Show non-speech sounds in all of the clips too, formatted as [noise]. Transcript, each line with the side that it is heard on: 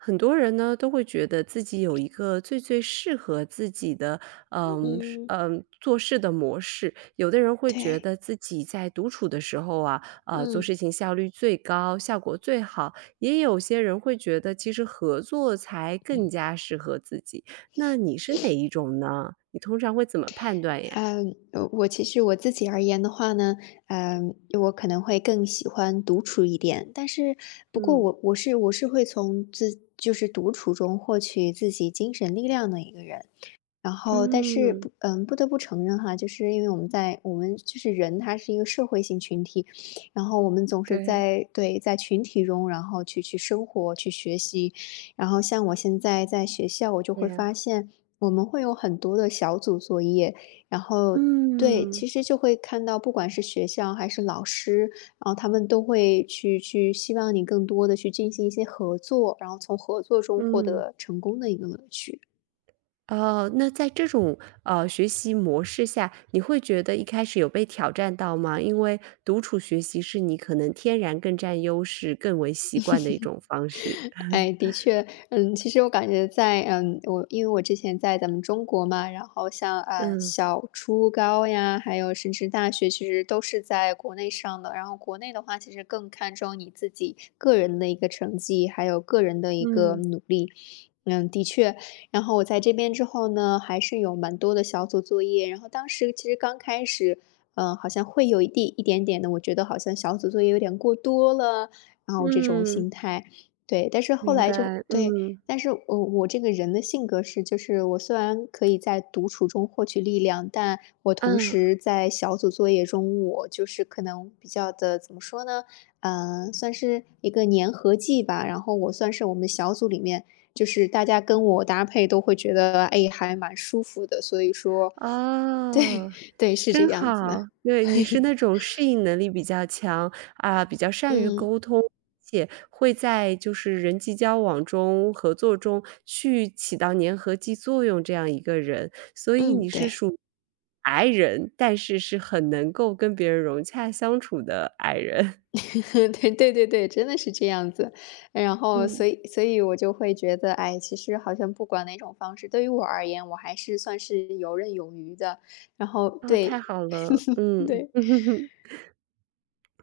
right: 很多人呢都会觉得自己有一个最最适合自己的，是
left: 嗯，
right: 做事的模式。有的人会觉
left: 对，
right: 得自己在独处的时候啊，做
left: 嗯，
right: 事情效率最高，效果最好。也有些人会觉得，其实合作才更加适合自己。那你是哪一种呢？你通常会怎么判断呀？
left: 呃，我其实我自己而言的话呢，我可能会更喜欢独处一点，但是不过
right: 嗯
left: 我是会从就是独处中获取自己精神力量的一个人。然后但是
right: 嗯，
left: 不嗯，不得不承认哈，就是因为我们就是人，他是一个社会性群体。然后我们总是
right: 对，
left: 在，对，在群体中，然后去生活、去学习。然后像我现在在学校，我就
right: 对
left: 会
right: 呀，
left: 发现我们会有很多的小组作业，然后对，其
right: 嗯
left: 实就会看到，不管是学校还是老师，然后他们都会去希望你更多的去进行一些合作，然后从合作中获
right: 嗯。
left: 得成功的一个乐趣。
right: 哦，那在这种学习模式下，你会觉得一开始有被挑战到吗？因为独处学习是你可能天然更占优势、更为习惯的一种方式。
left: 哎，的确，嗯，其实我感觉在，我因为我之前在咱们中国嘛，然后像
right: 嗯
left: 小初高呀，还有甚至大学，其实都是在国内上的。然后国内的话，其实更看重你自己个人的一个成绩，还有个人的一个
right: 嗯
left: 努力。嗯，的确。然后我在这边之后呢，还是有蛮多的小组作业。然后当时其实刚开始，好像会有一点点的，我觉得好像小组作业有点过多了，然后这种
right: 嗯，
left: 心态。对，但是后
right: 明
left: 来就
right: 白。
left: 对，
right: 嗯
left: 但是我这个人的性格是，就是我虽然可以在独处中获取力量，但我同
right: 嗯，
left: 时在小组作业中，我就是可能比较的怎么说呢？算是一个粘合剂吧。然后我算是我们小组里面，就是大家跟我搭配都会觉得，哎，还蛮舒服的。所以说，[laughs] 对
right: 哦。
left: 对，是这
right: 真
left: 样子的。
right: 好，对，
left: [laughs]
right: 你是那种适应能力比较强，啊，比较善于
left: 嗯
right: 沟通，且会在就是人际交往中、合作中去起到粘合剂作用这样一个人，所以
left: 嗯，
right: 你是
left: 对。
right: 属于 I 人，但是是很能够跟别人融洽相处的 I 人。
left: [laughs] 对对对对，真的是这样子。然
right: [laughs]
left: 后，
right: 嗯，
left: 所以我就会觉得，哎，其实好像不管哪种方式，对于我而言，我还是算是游刃有余的。然后，
right: 啊，太
left: 对，
right: 好了，
left: [laughs]
right: 嗯。
left: 对，
right: [laughs]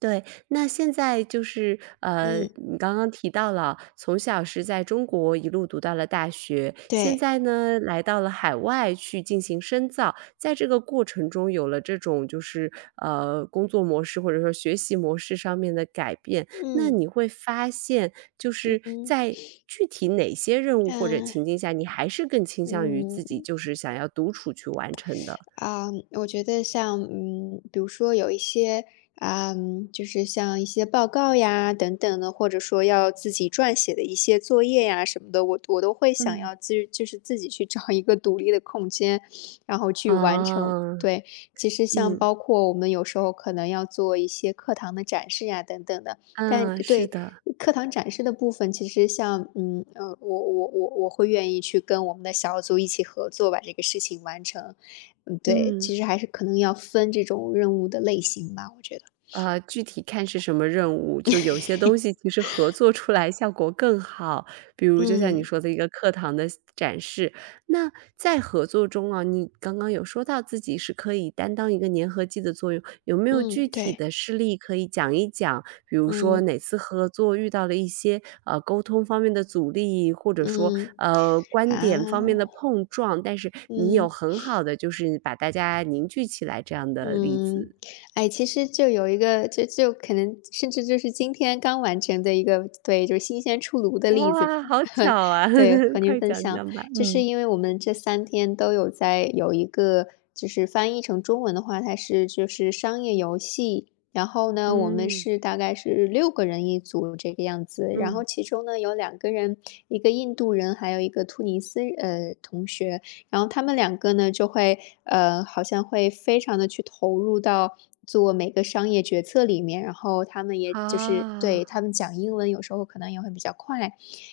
right: 对，那现在就是，
left: 嗯，
right: 你刚刚提到了，从小是在中国一路读到了大学，现
left: 对，
right: 在呢，来到了海外去进行深造，在这个过程中有了这种就是，工作模式或者说学习模式上面的改变，那
left: 嗯，
right: 你会发现就
left: 嗯
right: 是
left: 嗯，
right: 在具体哪些任务
left: 啊，
right: 或者情境下，你还是更倾向于
left: 嗯嗯
right: 自己
left: 嗯
right: 就是想要独处去完成的？
left: 啊，我觉得像比如说有一些啊，就是像一些报告呀等等的，或者说要自己撰写的一些作业呀什么的，我都会想
right: 嗯。
left: 要就是自己去找一个独立的空间，然后去完成。
right: 啊，
left: 对，其实像
right: 嗯，
left: 包括我们有时候可能要做一些课堂的展示呀等等的，但
right: 啊，是
left: 对
right: 的，
left: 课堂展示的部分，其实像我会愿意去跟我们的小组一起合作，把这个事情完成。嗯，对，
right: 嗯。
left: 其实还是可能要分这种任务的类型吧，我觉得。
right: 具体看是什么任务，就有些东西其
left: [laughs]
right: 实合作出来效果更好，比如就像你
left: 嗯，
right: 说的一个课堂的展示。那在合作中啊，你刚刚有说到自己是可以担当一个粘合剂的作用，有没有
left: 嗯，
right: 具体
left: 对，
right: 的事例可以讲一讲？比如说
left: 嗯，
right: 哪次合作遇到了一些沟通方面的阻力，或者说
left: 嗯，
right: 观点方面的
left: 啊，
right: 碰撞，但是你有
left: 嗯。
right: 很好的就是把大家凝聚起来这样的例
left: 嗯，
right: 子。
left: 哎，其实就有一个，就可能甚至就是今天刚完成的一个，对，就是新鲜出炉的例子吧。
right: 哇，好巧
left: [laughs]
right: 啊！
left: 对，
right: [laughs]
left: 和您
right: 快
left: 分
right: 讲
left: 享，
right: 讲吧，
left: 就是
right: 嗯。
left: 因为我们这3天都有在有一个，就是翻译成中文的话，它是就是商业游戏。然后呢，我们
right: 嗯，
left: 是大概是6个人一组这个样子。然后
right: 嗯，
left: 其中呢有2个人，一个印度人，还有一个突尼斯同学。然后他们两个呢，就会好像会非常的去投入到做每个商业决策里面，然后他们也就是
right: 啊，
left: 对，他们讲英文有时候可能也会比较快。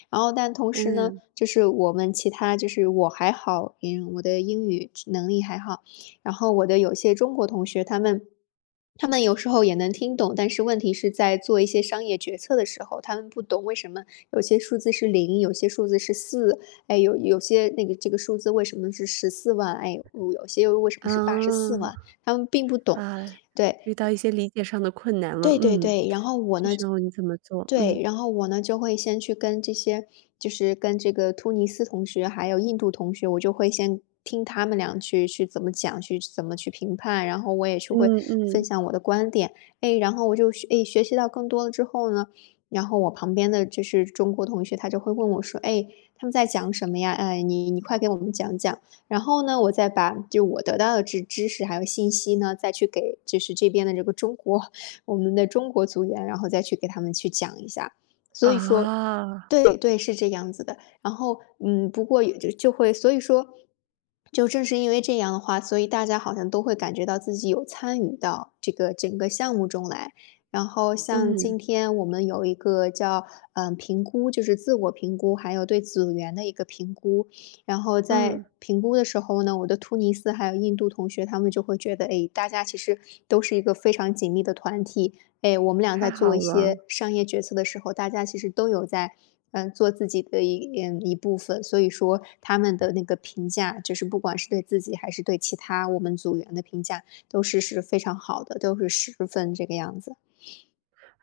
left: 然后但同时呢，
right: 嗯，
left: 就是我们其他就是我还好，嗯，我的英语能力还好，然后我的有些中国同学，他们有时候也能听懂，但是问题是在做一些商业决策的时候，他们不懂为什么有些数字是0，有些数字是四。哎，有些那个这个数字为什么是十四万，哎，有些又为什么
right: 啊，
left: 是84万，他们并不懂。
right: 啊，
left: 对，
right: 遇到一些理解上的困难了，
left: 对对
right: 嗯，
left: 对，然后
right: 这时候你怎么做？嗯，
left: 我呢就会先去跟这些就是跟这个突尼斯同学，还有印度同学，我就会先听他们俩去怎么讲，去怎么去评判，然后我也是会
right: 嗯
left: 分
right: 嗯，
left: 享我的观点。哎，然后我就哎，学习到更多了之后呢，然后我旁边的就是中国同学，他就会问我说：“哎，他们在讲什么呀？哎，你快给我们讲讲。”然后呢，我再把就我得到的知识还有信息呢，再去给就是这边的这个中国我们的中国组员，然后再去给他们去讲一下。所以说，
right: 啊，
left: 对对，是这样子的。然后，嗯，不过也就会，所以说，就正是因为这样的话，所以大家好像都会感觉到自己有参与到这个整个项目中来。然后像
right: 嗯，
left: 今天我们有一个叫评估，就是自我评估，还有对组员的一个评估。然后在
right: 嗯，
left: 评估的时候呢，我的突尼斯还有印度同学，他们就会觉得，哎，大家其实都是一个非常紧密的团体。哎，我们俩
right: 太
left: 在做
right: 好
left: 一
right: 了。
left: 些商业决策的时候，大家其实都有在，做自己的一部分。所以说，他们的那个评价，就是不管是对自己还是对其他我们组员的评价，都是非常好的，都是十分这个样子。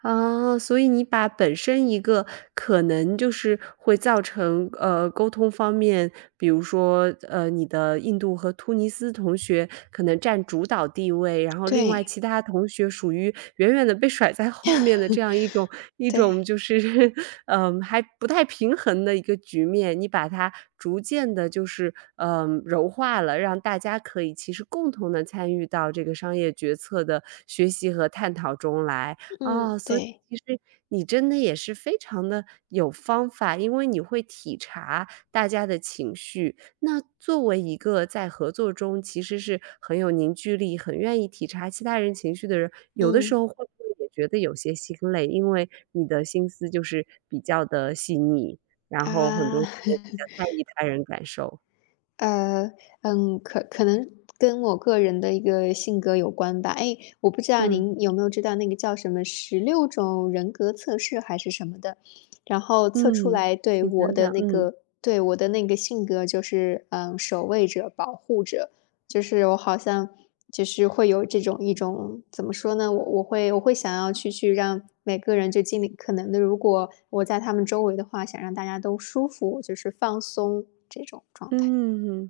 right: 啊，所以你把本身一个可能就是会造成，沟通方面，比如说，你的印度和突尼斯同学可能占主导地位，然后另外
left: 对
right: 其他同学属于远远的被甩在后面的这样一种
left: 对，
right: 就是 [laughs]，嗯，还不太平衡的一个局面，你把它逐渐的就是，柔化了，让大家可以其实共同的参与到这个商业决策的学习和探讨中来。
left: 嗯，
right: 哦，所以
left: 对，
right: 其实你真的也是非常的有方法，因为你会体察大家的情绪。那作为一个在合作中其实是很有凝聚力，很愿意体察其他人情绪的人，有的时
left: 嗯
right: 候会不会也觉得有些心累？因为你的心思就是比较的细腻，然后很多
left: 啊，
right: 时候比
left: [laughs]
right: 较在意他人感受。
left: 呃，嗯，可能跟我个人的一个性格有关吧。哎，我不知道
right: 嗯，
left: 您有没有知道那个叫什么16种人格测试还是什么的，然后测出
right: 嗯，
left: 来
right: 请讲讲，嗯。
left: 对，我的那个性格就是，嗯，守卫者、保护者，就是我好像就是会有这种一种怎么说呢，我会想要去让每个人就尽力可能的，如果我在他们周围的话，想让大家都舒服，就是放松这种状态。
right: 嗯，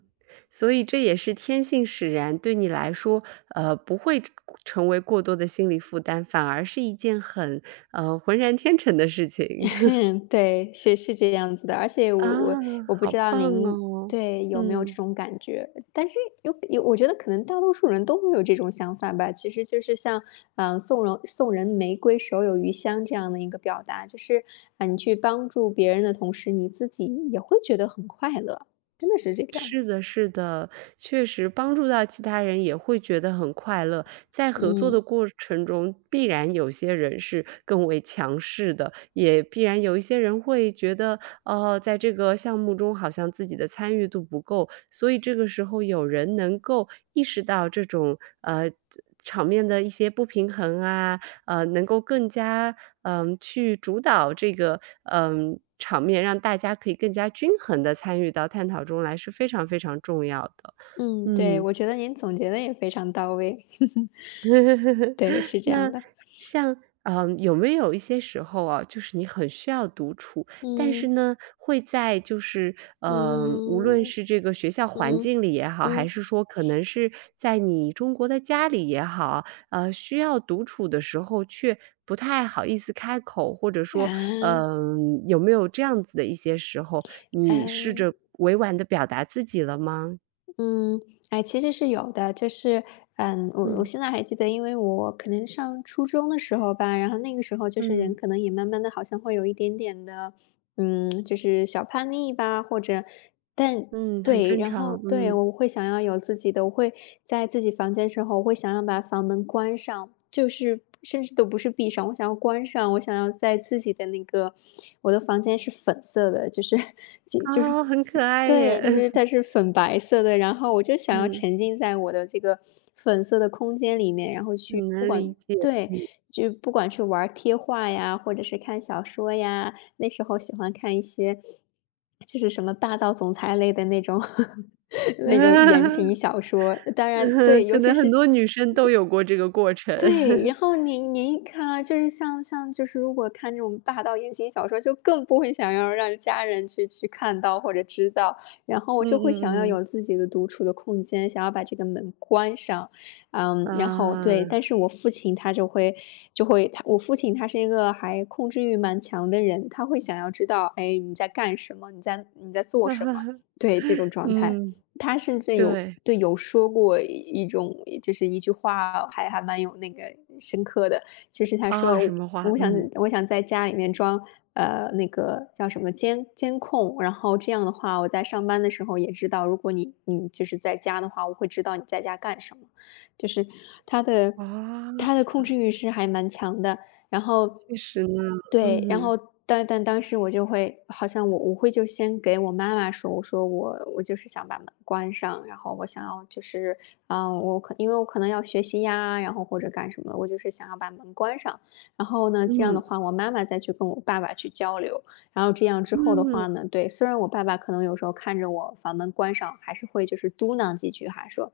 right: 所以这也是天性使然，对你来说，不会成为过多的心理负担，反而是一件很，浑然天成的事情
left: [laughs]
right: [laughs]。
left: 嗯，对，是这样子的，而且
right: 啊，
left: 我不
right: 好
left: 知道
right: 棒
left: 您
right: 哦，
left: 对，有没有这
right: 嗯。
left: 种感觉，但是有我觉得可能大多数人都会有这种想法吧。其实就是像，嗯，送人玫瑰，手有余香这样的一个表达，就是，啊，你去帮助别人的同时，你自己也会觉得很快乐，真的是这个样
right: 是
left: 子。
right: 的，是的，确实帮助到其他人也会觉得很快乐。在合作的
left: 嗯，
right: 过程中，必然有些人是更为强势的，也必然有一些人会觉得，哦，在这个项目中好像自己的参与度不够，所以这个时候有人能够意识到这种场面的一些不平衡啊，能够更加去主导这个场面，让大家可以更加均衡的参与到探讨中来，是非常非常重要的。
left: 嗯，对，
right: 嗯，
left: 我觉得您总结的也非常到位，[laughs]
right: [laughs]
left: 对，是这样
right: 那
left: 的。
right: 像，有没有一些时候啊，就是你很需要独处，但是
left: 嗯，
right: 呢，会在就是，无论
left: 嗯，
right: 是这个学校环
left: 嗯，
right: 境里也好，还
left: 嗯，
right: 是说可能是在你中国的家里也好，需要独处的时候，却不太好意思开口，或者说，
left: 啊。
right: 有没有这样子的一些时候，你试
left: 嗯
right: 着委婉的表达自己了吗？
left: 嗯，哎，其实是有的，就是嗯，我
right: 嗯，
left: 现在还记得，因为我可能上初中的时候吧，然后那个时候就是人
right: 嗯，
left: 可能也慢慢的好像会有一点点的，就是小叛逆吧，或者，但
right: 嗯，很
left: 对，
right: 正
left: 然后
right: 常，
left: 对
right: 嗯。
left: 我会想要有自己的，我会在自己房间的时候，我会想要把房门关上，就是甚至都不是闭上，我想要关上，我想要在自己的那个我的房间是粉色的，就是 [laughs] 就是
right: 啊，很可爱
left: 对，
right: 耶。
left: 但是
right: [laughs]
left: 它是粉白色的，然后我就想要
right: 嗯，
left: 沉浸在我的这个粉色的空间里面，然后去
right: 很
left: 不
right: 能
left: 管
right: 理解。
left: 对，就不管去玩儿贴画呀，或者是看小说呀，那时候喜欢看一些就是什么霸道总裁类的那种 [laughs] 那种言情
right: [laughs]
left: 小说。当然，
right: 嗯，
left: 对，
right: 可
left: 尤其
right: 能很
left: 是
right: 多女生都有过这个过程。
left: 对，然
right: [laughs]
left: 后您看，啊，就是像就是如果看这种霸道言情小说，就更不会想要让家人去看到或者知道，然后我就会想要
right: 嗯嗯
left: 有自己的独处的空间，想要把这个门关上。嗯，然后对，
right: 嗯，啊，
left: 但是我父亲他就会就会他我父亲他是一个还控制欲蛮强的人，他会想要知道，哎，你在干什么？你在做什么？
right: [laughs]
left: 对，这种状态。
right: 嗯，
left: 他甚至有
right: 对，
left: 对有说过一一种就是一句话，还蛮有那个深刻的，就是他
right: 啊，什
left: 说：
right: 么花，
left: “我想
right: 嗯，
left: 我想在家里面装，那个叫什么监控，然后这样的话，我在上班的时候也知道，如果你就是在家的话，我会知道你在家干什么。”就是他的
right: 啊，
left: 他的控制欲是还蛮强的。然后
right: 确实呢，
left: 对，然
right: 嗯，
left: 后但当时我就会好像我会先给我妈妈说，我说我就是想把门关上，然后我想要就是，啊，因为我可能要学习呀，然后或者干什么，我就是想要把门关上。然后呢，这样的
right: 嗯，
left: 话，我妈妈再去跟我爸爸去交流，然后这样之后的
right: 嗯，
left: 话呢，对，虽然我爸爸可能有时候看着我把门关上，还是会就是嘟囔几句哈，说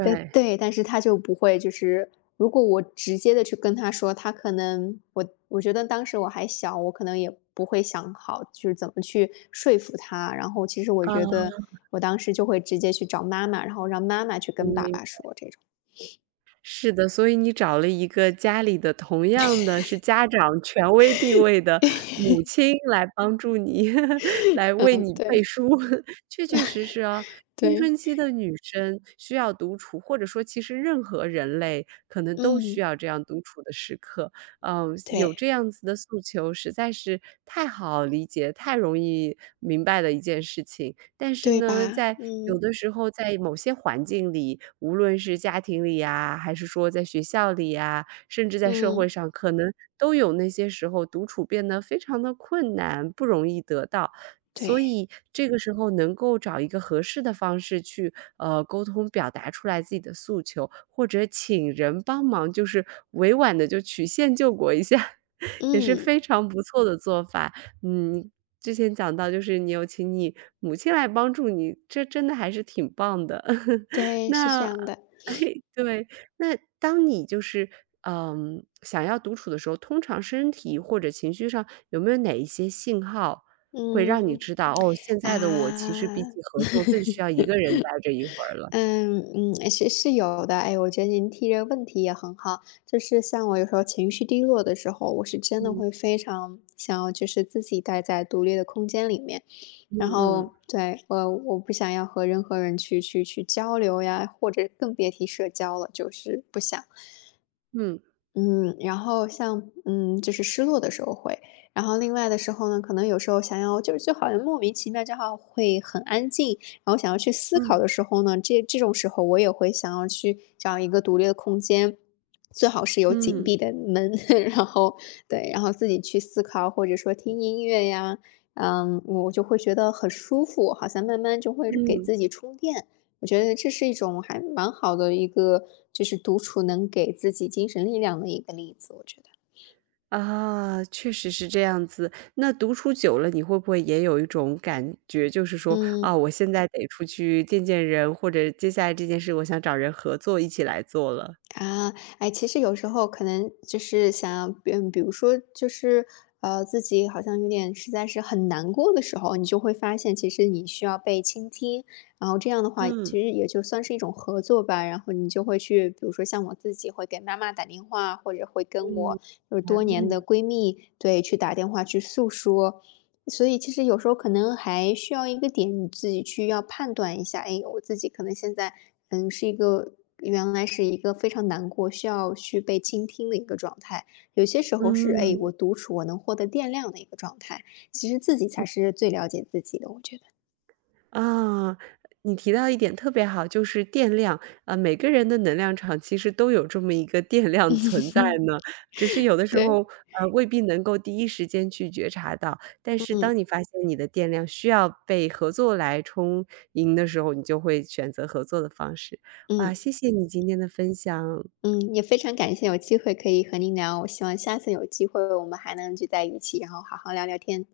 left: 对对，但是他就不会就是如果我直接的去跟他说，他可能我觉得当时我还小，我可能也不会想好，就是怎么去说服他。然后其实我
right: 啊，
left: 觉得我当时就会直接去找妈妈，然后让妈妈去
right: 嗯，
left: 跟爸爸说这种。
right: 是的，所以你找了一个家里的同样的是家长权威地位的母亲来帮助你，[laughs] 来为
left: 嗯，
right: 你背
left: 对，
right: 书。[laughs] 确确实实啊，青
left: 对。
right: 春期的女生需要独处，或者说其实任何人类可能都需
left: 嗯，
right: 要这样独处的时刻。嗯，有
left: 对，
right: 这样子的诉求实在是太好理解、太容易明白的一件事情。但是
left: 对
right: 呢，
left: 吧？
right: 有
left: 嗯，
right: 的时候在某些环境里，无论是家庭里呀，还是说在学校里呀，甚至在社会
left: 嗯，
right: 上，可能都有那些时候独处变得非常的困难，不容易得到。所
left: 对，
right: 以这个时候能够找一个合适的方式去，沟通表达出来自己的诉求，或者请人帮忙，就是委婉的就曲线救国一下，[laughs] 也是
left: 嗯，
right: 非常不错的做法。嗯，之前讲到就是你有请你母亲来帮助你，这真的还是挺棒的。[laughs]
left: 对，是这
right: 那
left: 样的。
right: 哎，对，那当你就是，想要独处的时候，通常身体或者情绪上有没有哪一些信号会让你
left: 嗯，
right: 知道，哦，现
left: 啊。
right: 在的我其实比起合作更需
left: [laughs]
right: 要一个人待着一会儿了。
left: 嗯嗯，是有的。哎，我觉得您提这个问题也很好，就是像我有时候情绪低落的时候，我是真的
right: 嗯
left: 会非常想要就是自己待在独立的空间里面。
right: 嗯
left: 然
right: 嗯
left: 后对，我不想要和任何人去交流呀，或者更别提社交了，就是不想。
right: 嗯
left: 嗯，然后像嗯，就是失落的时候会。然后另外的时候呢，可能有时候想要就是就好像莫名其妙就好会很安静，然后想要去思考
right: 嗯
left: 的时候呢，这种时候我也会想要去找一个独立的空间，最好是有紧
right: 嗯
left: 闭的门。[laughs] 然后对，然后自己去思考，或者说听音乐呀。嗯，我就会觉得很舒服，好像慢慢就会给
right: 嗯。
left: 自己充电。我觉得这是一种还蛮好的一个，就是独处能给自己精神力量的一个例子，我觉得。
right: 啊，确实是这样子。那独处久了，你会不会也有一种感觉，就是说，
left: 嗯，
right: 啊，我现在得出去见见人，或者接下来这件事，我想找人合作，一起来做了。
left: 啊，哎，其实有时候可能就是想要，嗯，比如说就是，自己好像有点实在是很难过的时候，你就会发现其实你需要被倾听，然后这样的话
right: 嗯，
left: 其实也就算是一种合作吧。然后你就会去，比如说像我自己会给妈妈打电话，或者会跟
right: 嗯，
left: 我就是多年的
right: 嗯，
left: 闺蜜，对，去打电话去诉说。所以其实有时候可能还需要一个点，你自己去要判断一下，哎，我自己可能现在，嗯，是一个原来是一个非常难过，需要去被倾听的一个状态。有些时候是，哎，
right: 嗯。
left: 我独处我能获得电量的一个状态。其实自己才是最了解自己的，我觉得。
right: 啊，你提到一点特别好，就是电量。啊，每个人的能量场其实都有这么一个电量存在呢，只是有的时候，
left: 对。
right: 未必能够第一时间去觉察到。但是
left: 嗯
right: 当你发现你的电量需要被合作来充盈的时候，你就会选择合作的方式。
left: 嗯
right: 哇，谢谢你今天的分享。
left: 嗯，也非常感谢有机会可以和您聊，我希望下次有机会我们还能聚在一起，然后好好聊聊天。